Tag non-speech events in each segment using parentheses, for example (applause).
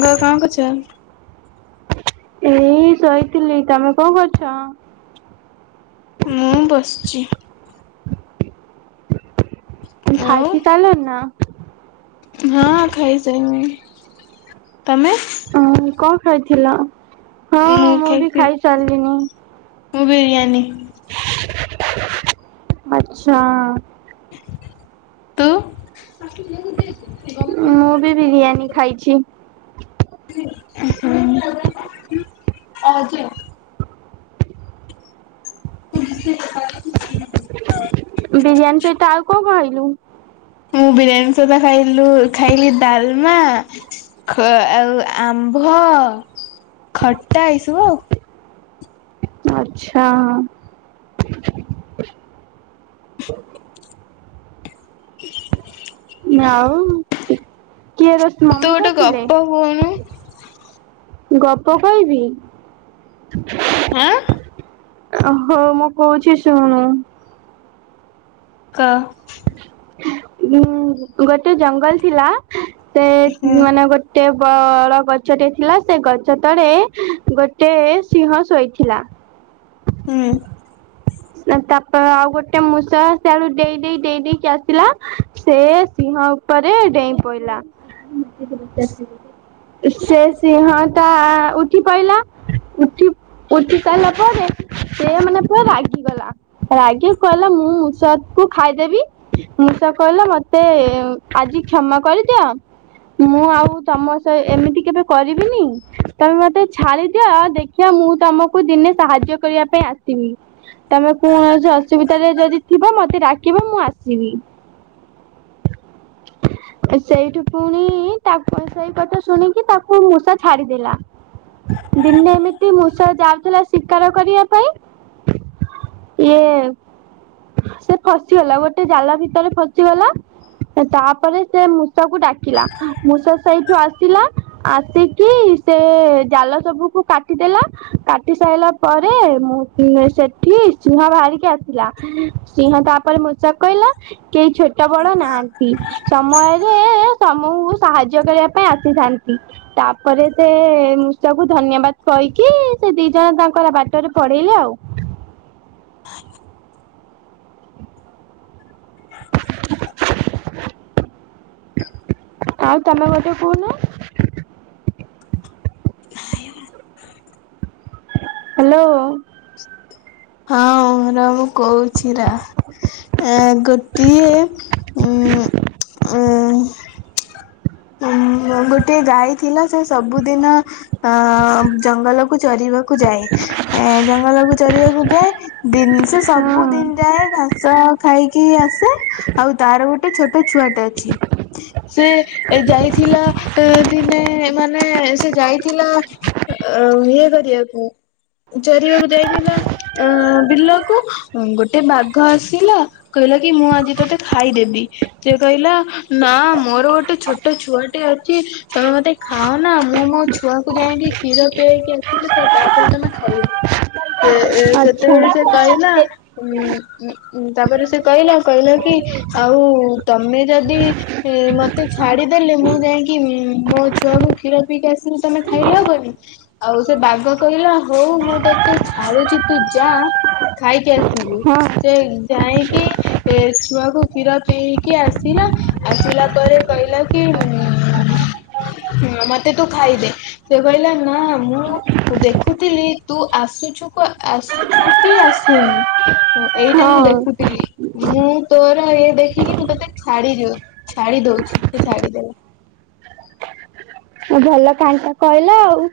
ସାଙ୍ଗ କଣ କରୁଚ। ମୁଁ ଏଇ ଶୋଇଥିଲି ତମେ କଣ କରୁଚ। ମୁଁ ବସିଚି। ଆଉ ଖାଇ ପିଇ ସାଇଲାଣି ନା। ହଁ ଖାଇସାରିଲିଣି ତମେ। ଉଁ କଣ ଖାଇଥିଲ। ହଁ ମୁଁ ବି ଖାଇଥି ଖାଇ ସାରିଲିନି ମୁଁ ବିରିୟାନୀ। ଆଛା। ତୁ। ମୁଁ ବି ବିରିୟାନୀ ଖାଇଚି। ଉଁ ହୁଁ (inaudible) (inaudible) ବିରିୟାନୀ ସହିତ ଆଉ କଣ କଣ ଖାଇଲୁ। ମୁଁ ବିରିୟାନୀ ସହିତ ଖାଇଲୁ ଖାଇଲି ଡାଲମା ଖ ଆଉ ଆମ୍ଭ ଖଟା ଏଇସବୁ ଆଉ। ଆଛା। (inaudible) ଆଉ କିଏ ରୋଷ ତୁ ମମି ଗୋଟେ ଗପ କରିଥିଲେ। କହୁନୁ। ଗପ କହିବି। ହାଁ। ଓହୋ ମୁଁ କହୁଛି ଶୁଣୁ। କ। ଉଁ ଗୋଟେ ଜଙ୍ଗଲ ଥିଲା ସେ ହୁଁ। ମାନେ ଗୋ ଗୋଟେ ବ ଡ ଗଛଟେ ଥିଲା ସେ ଗଛ ତଳେ ଗୋଟେ ସିଂହ ଶୋଇଥିଲା। ହୁଁ। ତାପ ଆଉ ଗୋଟେ ମୂଷା ସିଆଡୁ ଡେଇଁ ଡେଇଁ ଡେଇଁ ଡେଇଁ କି ଆସିଲା। ସେ ସିଂହ ଉପରେ ଡେଇଁ ପଇଲା। ସେ ସିଂହ ତା ଉଠି ପଇଲା ଉଠି ଉଠି ସାଇଲା ପରେ ସେ ମାନେ ପୂରା ରାଗ ଗି ଗଲା ରାଗିକି କହିଲା ମୁଁ ମୂଷା କୁ ଖାଇଦେବି। ମୂଷା କହିଲା ମତେ ଆଜି କ୍ଷମା କରିଦିଅ। ମୁଁ ଆଉ ତମ ସହ ଏମିତି କେବେ କରିବିନି। ତମେ ମତେ ଛାଡିଦିଅ ଆଉ ଦେଖିଆ ମୁଁ ତମକୁ ଦିନେ ସାହାଯ୍ୟ କରିବା ପାଇଁ ଆସିମି। ତମେ କୌଣସି ଅସୁବିଧାରେ ଯଦି ଥିବ ମତେ ଡାକିବ ମୁଁ ଆସିବି। ସେଇଠୁ ପୁଣି ତାପ ସେଇ କଥା ଶୁଣିକି ତାକୁ ମୂଷା ଛାଡିଦେଲା। ଦିନେ ଏମିତି ମୂଷା ଯାଉଥିଲା ଶିକାର କରିବା ପାଇଁ। ଇଏ ସେ ଫସିଗଲା ଗୋଟେ ଜାଲ ଭିତରେ ଫସିଗଲା ତାପରେ ସେ ମୁ ସା କୁ ଡାକିଲା ମୂଷା ସ ସେଇଠୁ ଆସିଲା ଆସିକି ସେ ଜାଲ ସବୁକୁ କାଟିଦେଲା। କାଟି ସାଇଲା ପରେ ମୁଁ ନେ ସେ ଠି ସିଂହ ବାହାରିକି ଆସିଲା ସିଂହ ତାପରେ ମୂଷା କୁ କହିଲା। କେହି ଛୋଟ ବଡ ନାହାନ୍ତି ସମୟରେ ସମହୁ ସାହାଯ୍ୟ କରିବା ପାଇଁ ଆସିଥାନ୍ତି। ତାପରେ ସେ ମୂଷକୁ ଧନ୍ୟବାଦ କହିକି ସେ ଦି ଜଣ ତାଙ୍କର ବାଟରେ ପଢେଇଲେ ଆଉ। ଆଉ ତମ ଗୋଟେ କହୁନ? ନାଇଁମ। ହ୍ୟାଲୋ। ହଁ ର ମୁଁ କହୁଛି ରା। ଆ ଗୋଟିଏ ଉମ ଉ ଉ ଗୋଟେ ଯାଇଥିଲା ସେ ସବୁଦିନ ଅ ଜଙ୍ଗଲ କୁ ଚରିବାକୁ ଯାଏ। ଏ ଜଙ୍ଗଲକୁ ଚରିବାକୁ ଯାଏ ଡିନି ସେ ସବୁ ଦିନ ହଁ ଯାଏ ତା ସଆ ଖାଇକି ଆସେ ଆଉ ତାର ଗୋଟେ ଛୋଟ ଛୁଆ ଟା ଅଛି। ସେ ଏ ଯାଇଥିଲା ଏ ଦିନେ ମାନେ ସେ ଯାଇଥିଲା ଆ ଆ ଇଏ କରିବାକୁ ଚରିବାକୁ ଯାଇଥିଲ। ଅ ବିଲକୁ ଗୋଟେ ବାଘ ଆସିଲା କହିଲା କି ମୁଁ ଆଜି ତତେ ଖାଇଦେବି ସେ କହିଲା ନା ମୋର ଗୋଟେ ଛୋ ଟେ ଛୁଆଟିେ ଅଛି ତମେ ମତେ ଖାଅନା ମୁଁ ମୋ ଛୁଆକୁ ଯାଇକି କ୍ଷୀର ପିଆଇକି ଆ ପିଲେ ତ ତାପରେ ତମେ ଖାଇବ ସେ ଆଚ୍ଛା ସେତେବେଳେ ସେ କହିଲା ଉଁ ଉ ଉଁ ତାପରେ ସେ କହିଲା କହିଲା କି ଆଉ ତମେ ଯଦି ଇ ମତେ ଛା ଛାଡ଼ିଦେଲେ ମୁଁ ଯାଇକି ମୋ ଛୁଆକୁ କ୍ଷୀର ପିଇକି ଆସିଲି ତମେ ଖାଇଲେ ହବନି ଆଉ ସେ ବାଘ କହିଲା ହଉ ମୁଁ ତତେ ଛାଡୁଛି ତୁ ଯା। ଖାଇକି ଆସ ଚିବୁ ହଁ ସେ ଯାଇକି ଏ ଛୁଆକୁ କ୍ଷୀର ପିଏକି ଆସିଲା ଆସିଲା ପରେ କହିଲା କି ଉମ ମତେ ତୁ ଖାଇଦେ। ସେ କହିଲା ନା ମୁଁ ଦେଖୁଥିଲି ତୁ ଆସୁଛୁ କୁ ଆସୁ ତୁଛୁ କି ଆସୁନୁ ଏଇଟା ମୁଁ ହଁ ଦେଖୁଥିଲି। ମୁଁ ତୋର ଇଏ ଦେଖିକି ମୁଁ ତତେ ଛାଡି ଦିଅ ଛାଡି ଦଉଛି ସେ ଛାଡିଦେଲା। ଭଲ କାନଟା କହିଲ ଆଉ।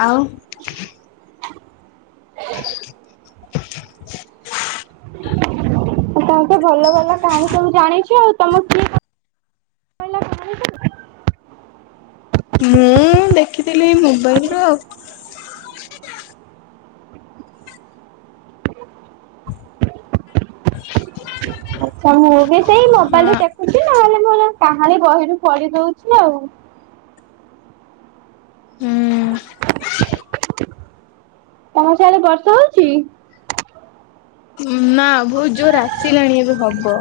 ଆଉ? ଆ ତମ ତ ଭଲ ଭଲ କାହାଣୀ ସବୁ ଜାଣିଛ ଆଉ ତମ କିଏ କ କହିଲା କାହାଣୀ ସବୁ? ମୁଁ ଦେଖିଥିଲି ଏଇ ମୋବାଇଲରୁୁ ଆଉ। (inaudible) ଆଛା ମୁଁ ବି ସେଇ ମୋବାଇଲୁ ହଁ। ଦେଖୁଚି ନହେଲେ ମୋର କାହାଣୀ ବହିରୁ ପଡି ଦଉଛି ଆଉ। ତମ ସିଆଡେ ବର୍ଷା ହଉଛି? ନା ଭୋଉତ ଜୋର ଆସିଲାଣି ଏବେ ହବ।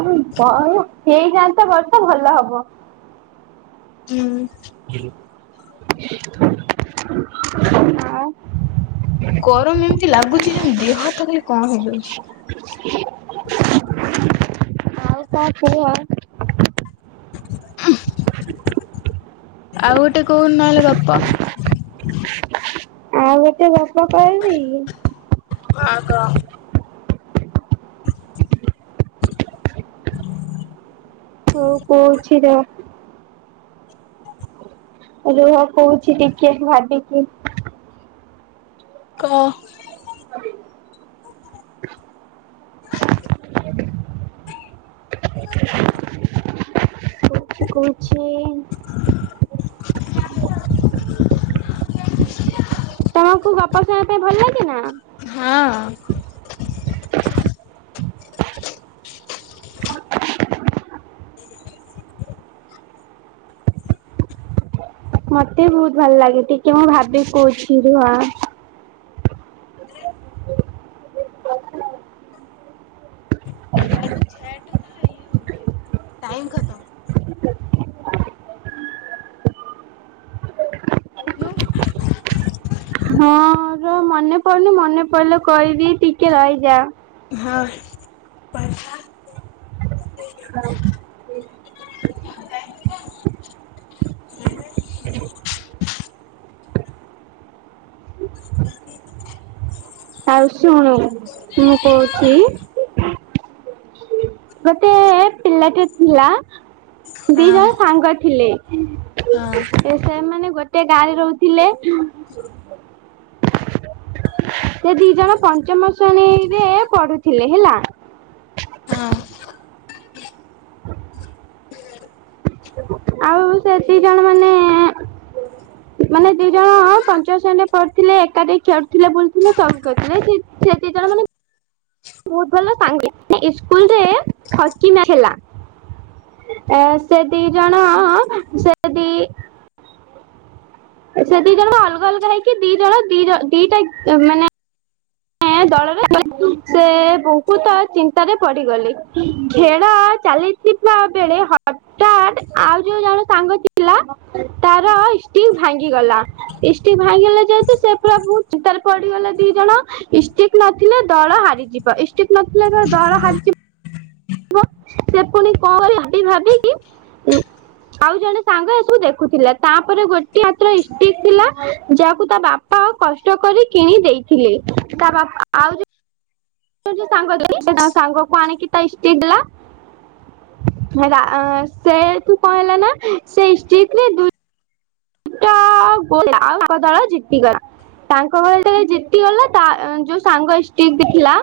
ଆବୁ ଦାଉ ହେଇଯାଆନ୍ତା ବର୍ଷା ଭଲ ହବ। ହୁଁ। ଆ ଗରମ ଏମିତି ଲାଗୁଚି ଯେମ ଦେହାତ ଖାଲି କଁ ହେଇଯାଉଛି। ଆଉ କା ଛୁଆ? ଉମ ଆଉ ଗୋଟେ କୋଉ ନହେଲେ ଗପ। ଆଉ ଗୋଟେ ଗପ କହିବି? ହଁ କ। ହ (inaudible) ହଉ କହୁଛି ର ରୁହ କହୁଛି ଟିକେ ଭାବିକି। କ। ସେ କହୁଛି (inaudible) ତମକୁ ଗପ ଶୁଣବା ପାଇଁ ଭଲ ଲାଗେ ନା? ହଁ। ମତେ ବି ବହୁତ ଭଲ ଲାଗେ ଟିକେ ମୁଁ ଭାବି କହୁଛି ରୁହ। (unintelligible) ଟାଇମ ଖତମ। (inaudible) କହୁନୁ। ହଁ ର ମାନେ ମନେ ପଡୁନି ମନେ ପଡ଼ିଲେ କିଇବି ଟିକେ ରହିଯା। ହଁ। ପଞ୍ଚା। ଆଉ ଶୁଣୁ ମୁଁ କହୁଚି ଗୋଟେ ପିଲାଟିଏ ଥିଲା ଦିଇ ଜଣ ସାଙ୍ଗ ଥିଲେ। ଏ ସେମାନେ ଗୋଟେ ଗାଁରେ ରହୁଥିଲେ। ସେ ଦିଇଜଣ ପଞ୍ଚମ ଶ୍ରେଣୀରେ ପଢୁଥିଲେ ହେଲା? ଆଉ ସେ ଦିଇ ଜଣ ମାନେ ହ (inaudible) ମାନେ ଦିଇଜଣ ପଞ୍ଚ ଶ୍ରେଣୀରେ ପଢୁଥିଲେ ଏକାଠି ଖେଡୁଥିଲେ ବୁଲୁଥିଲେ ସବ କରୁଥିଲେ ସେ ସେ ଦିଇଜଣ ମାନେ ବହୁତ ଭଲ ସାଗେ ଇସ୍କୁଲରେ ଠକିନା ହେଲା ଏଁ ସେ ଦିଇଜଣ ଅ ଅ ସେଦି ସେ ଦିଇଜଣ ଅଲଗା ଅଲଗା ହେଇକି ଦିଇଜଣ ଦିଇଜଣ ଦିଟା ମାନେ ଦଳରେ ସେ ବହୁତ ଚିନ୍ତାରେ ପଡିଗଲେ ଖେଳ ଚାଲି ଯିବା ବେଳେ ହଠାତ୍ ଆଉ ଯୋଉ ଜଣ ସାଙ୍ଗ ଥିଲା ତାର ଷ୍ଟିକ ଭାଙ୍ଗିଗଲା। ଇଷ୍ଟକ୍ ଭାଙ୍ଗିଲା ଯେହେତୁ ସେ ପୁରା ବହୁ ଚିନ୍ତାରେ ପଡିଗଲେ ଦିଇ ଜଣ। ଇଷ୍ଟିକ୍ ନଥିଲେ ଦଳ ହାରିଯିବ ଇଷ୍ଟିକ୍ ନଥିଲେ ଦଳ ହାରିଯିବ। ହୁଁ। ସେ ପୁଣି କଣ କରିବେ ଭାବି ଭାବିକି? ଆଉ ଜଣେ ସାଙ୍ଗ ଏସବୁ ଦେଖୁଥିଲା ତାପରେ ଗୋଟିଏ ହାତର ଇଷ୍ଟକ୍ ଥିଲା ଯାହାକୁ ତା ବାପା ବାପା କଷ୍ଟ କରି କିଣି ଦେଇଥିଲେ ତା ବାପା ଆଉ ଆଉ ଯୋଉ ସାଙ୍ଗ ତା ସାଙ୍ଗକୁ ଆଣିକି ତା ଇଷ୍ଟିକ୍ ଦେଲା ସେଏଠୁ କଣ ହେଲା ନା ସେ ଇଷ୍ଟିକରେ ତା ବଦଳ ଜିତିଗଲା। ତାଙ୍କ ଘରେ ଯେତବେଳେ ଜିତିଗଲା ତା ଯୋଉ ସାଙ୍ଗ ଇଷ୍ଟିକ୍ ଦେଇଥିଲା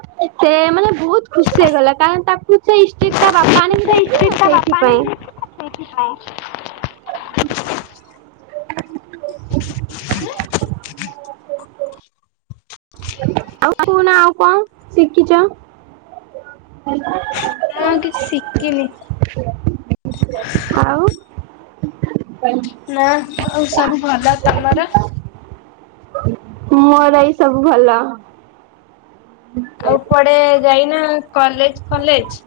ସେ ମାନେ ବହୁତ ଖୁସି ହେଇଗଲା କାରଣ ତାକୁ ସେ ଇଷ୍ଟକି ତା ବାପା ଆଣିକି ଦେଇଥିଲେ ନା ସେଇଥିପାଇଁ। ସେଠ ହୁଁ ଆଉ କହୁନା ଆଉ କଣ ଶିଖିକ? ମୁଁ ଆଉ କିଛି ଶିଖିନି। (inaudible) ନା ଆଉ ସବୁ ଭଲ ତମର? ମୋର ଏଇ ସବୁ ଭଲ। ଆଉ କୁଆଡେ ଯାଇନା କଲେଜ୍ ଫଲେଜ୍?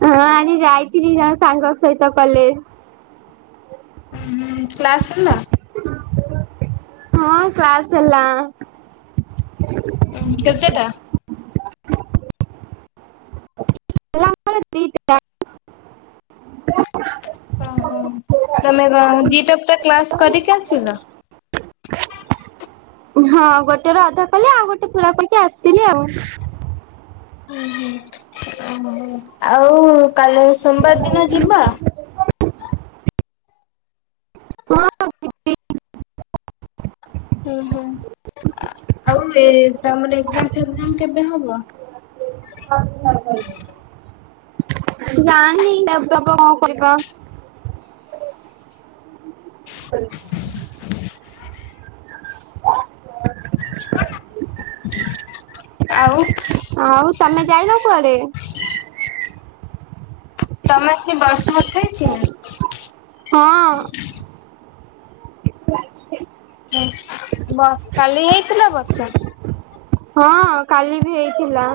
ହଁ ଆଜି ଯାଇଥିଲି ଜଣେ ସାଙ୍ଗ ସହିତ କଲେଜ୍। ଉଁ ହୁଁ କ୍ଲାସ ସରିଲା? ହଁ କ୍ଲାସ ହେଲା ଅ। ହଁ କେତେ ଟା? ଦିଇଟା। ସେ ଆମ କୁ। ଓହୋ ତମେ କ ଦିଇଟା ପୁରା କ୍ଲାସ କରିକି ଆସିବୁତ୍? ହଁ ଗୋଟେ ର ଅଧା କଲେ ଆଉ ଗୋଟେ ପୁରା ପକି ଆସିଥିଲି ଆଉ ହ ଆଉ କାଲି ସୋମବାର ଦିନ ଯିବା। ହଁ। ଓହୋ ଆଉ ଏ ତମର ଏକ୍ଜାମ ଫେଜାମ କେବେ ହବ? ହଁ ଜାଣିନି (inaudible) କଣ କରିବା? ସେ (unintelligible) ଆଉ? ଆଉ ତମେ ଯାଇନ କୁଆଡେ? ତମେ ସେ ବର୍ଷ ବଥେଇଛି ନା। ହଁ କାଲି ହେଇଥିଲା ବର୍ଷା? ହଁ କାଲି ବି ହେଇଥିଲା।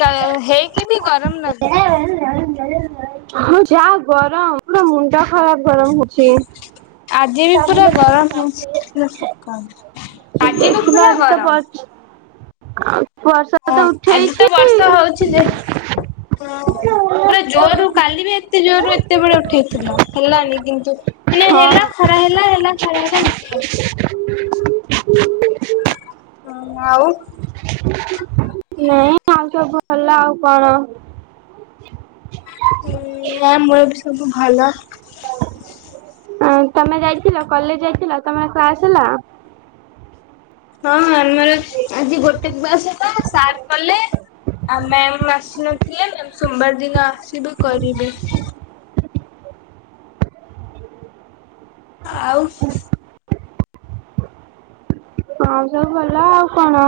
କା ହେଇକି ବି ଗରମ ଲାଗୁଥିଲା। ହଁ ଯାହା ଗରମ ପୁରା ମୁଣ୍ଡ ଟା ଖରାପ ଗରମ ହଉଛି। ଆଜି ବି ପୁରା ଗରମ ହେଉଥିଲା ସକାଳ ଆଜି ବି ଦେଖିବା ପୁରା ଗରମ। ଆଜି (inaudible) ହଁ ତ ଆଜି ତ ବର୍ଷ ଉଠେଇଛି ହଉଛି ଯେ ପୁରା ଜୋରରୁ କାଲି ବି ଏତେ ଜୋର ରୁ ଏତେବେଳେ ଉଠେଇଥିଲା ହେଲାନି କିନ୍ତୁ ଏ ହଁ ହେଲା ଖରା ହେଲା ହେଲା ଖରା ହେଲା (inaudible) ହୁଁ ଆଉ? ନାଇ ଆଉ ସବୁ ଭଲ ଆଉ କଣ? (unintelligible) ନା ମୋର ବି ସବୁ ଭଲ। ତମେ ଯାଇଥିଲ କଲେଜ ଯାଇଥିଲ ତମର କ୍ଲାସ ହେଲା। ହଁ ଆମର ଆଜି ଗୋଟେ କ୍ଲାସ ହେଲା ସାର୍ କଲେ। ଆ ମ୍ୟାାମ ଆସିନଥିଲେ ସୋମବାର ଦିନ ଆସିବି କରିବି। ଆଉ? ହଁ ସବୁ ଭଲ ଆଉ କଣ।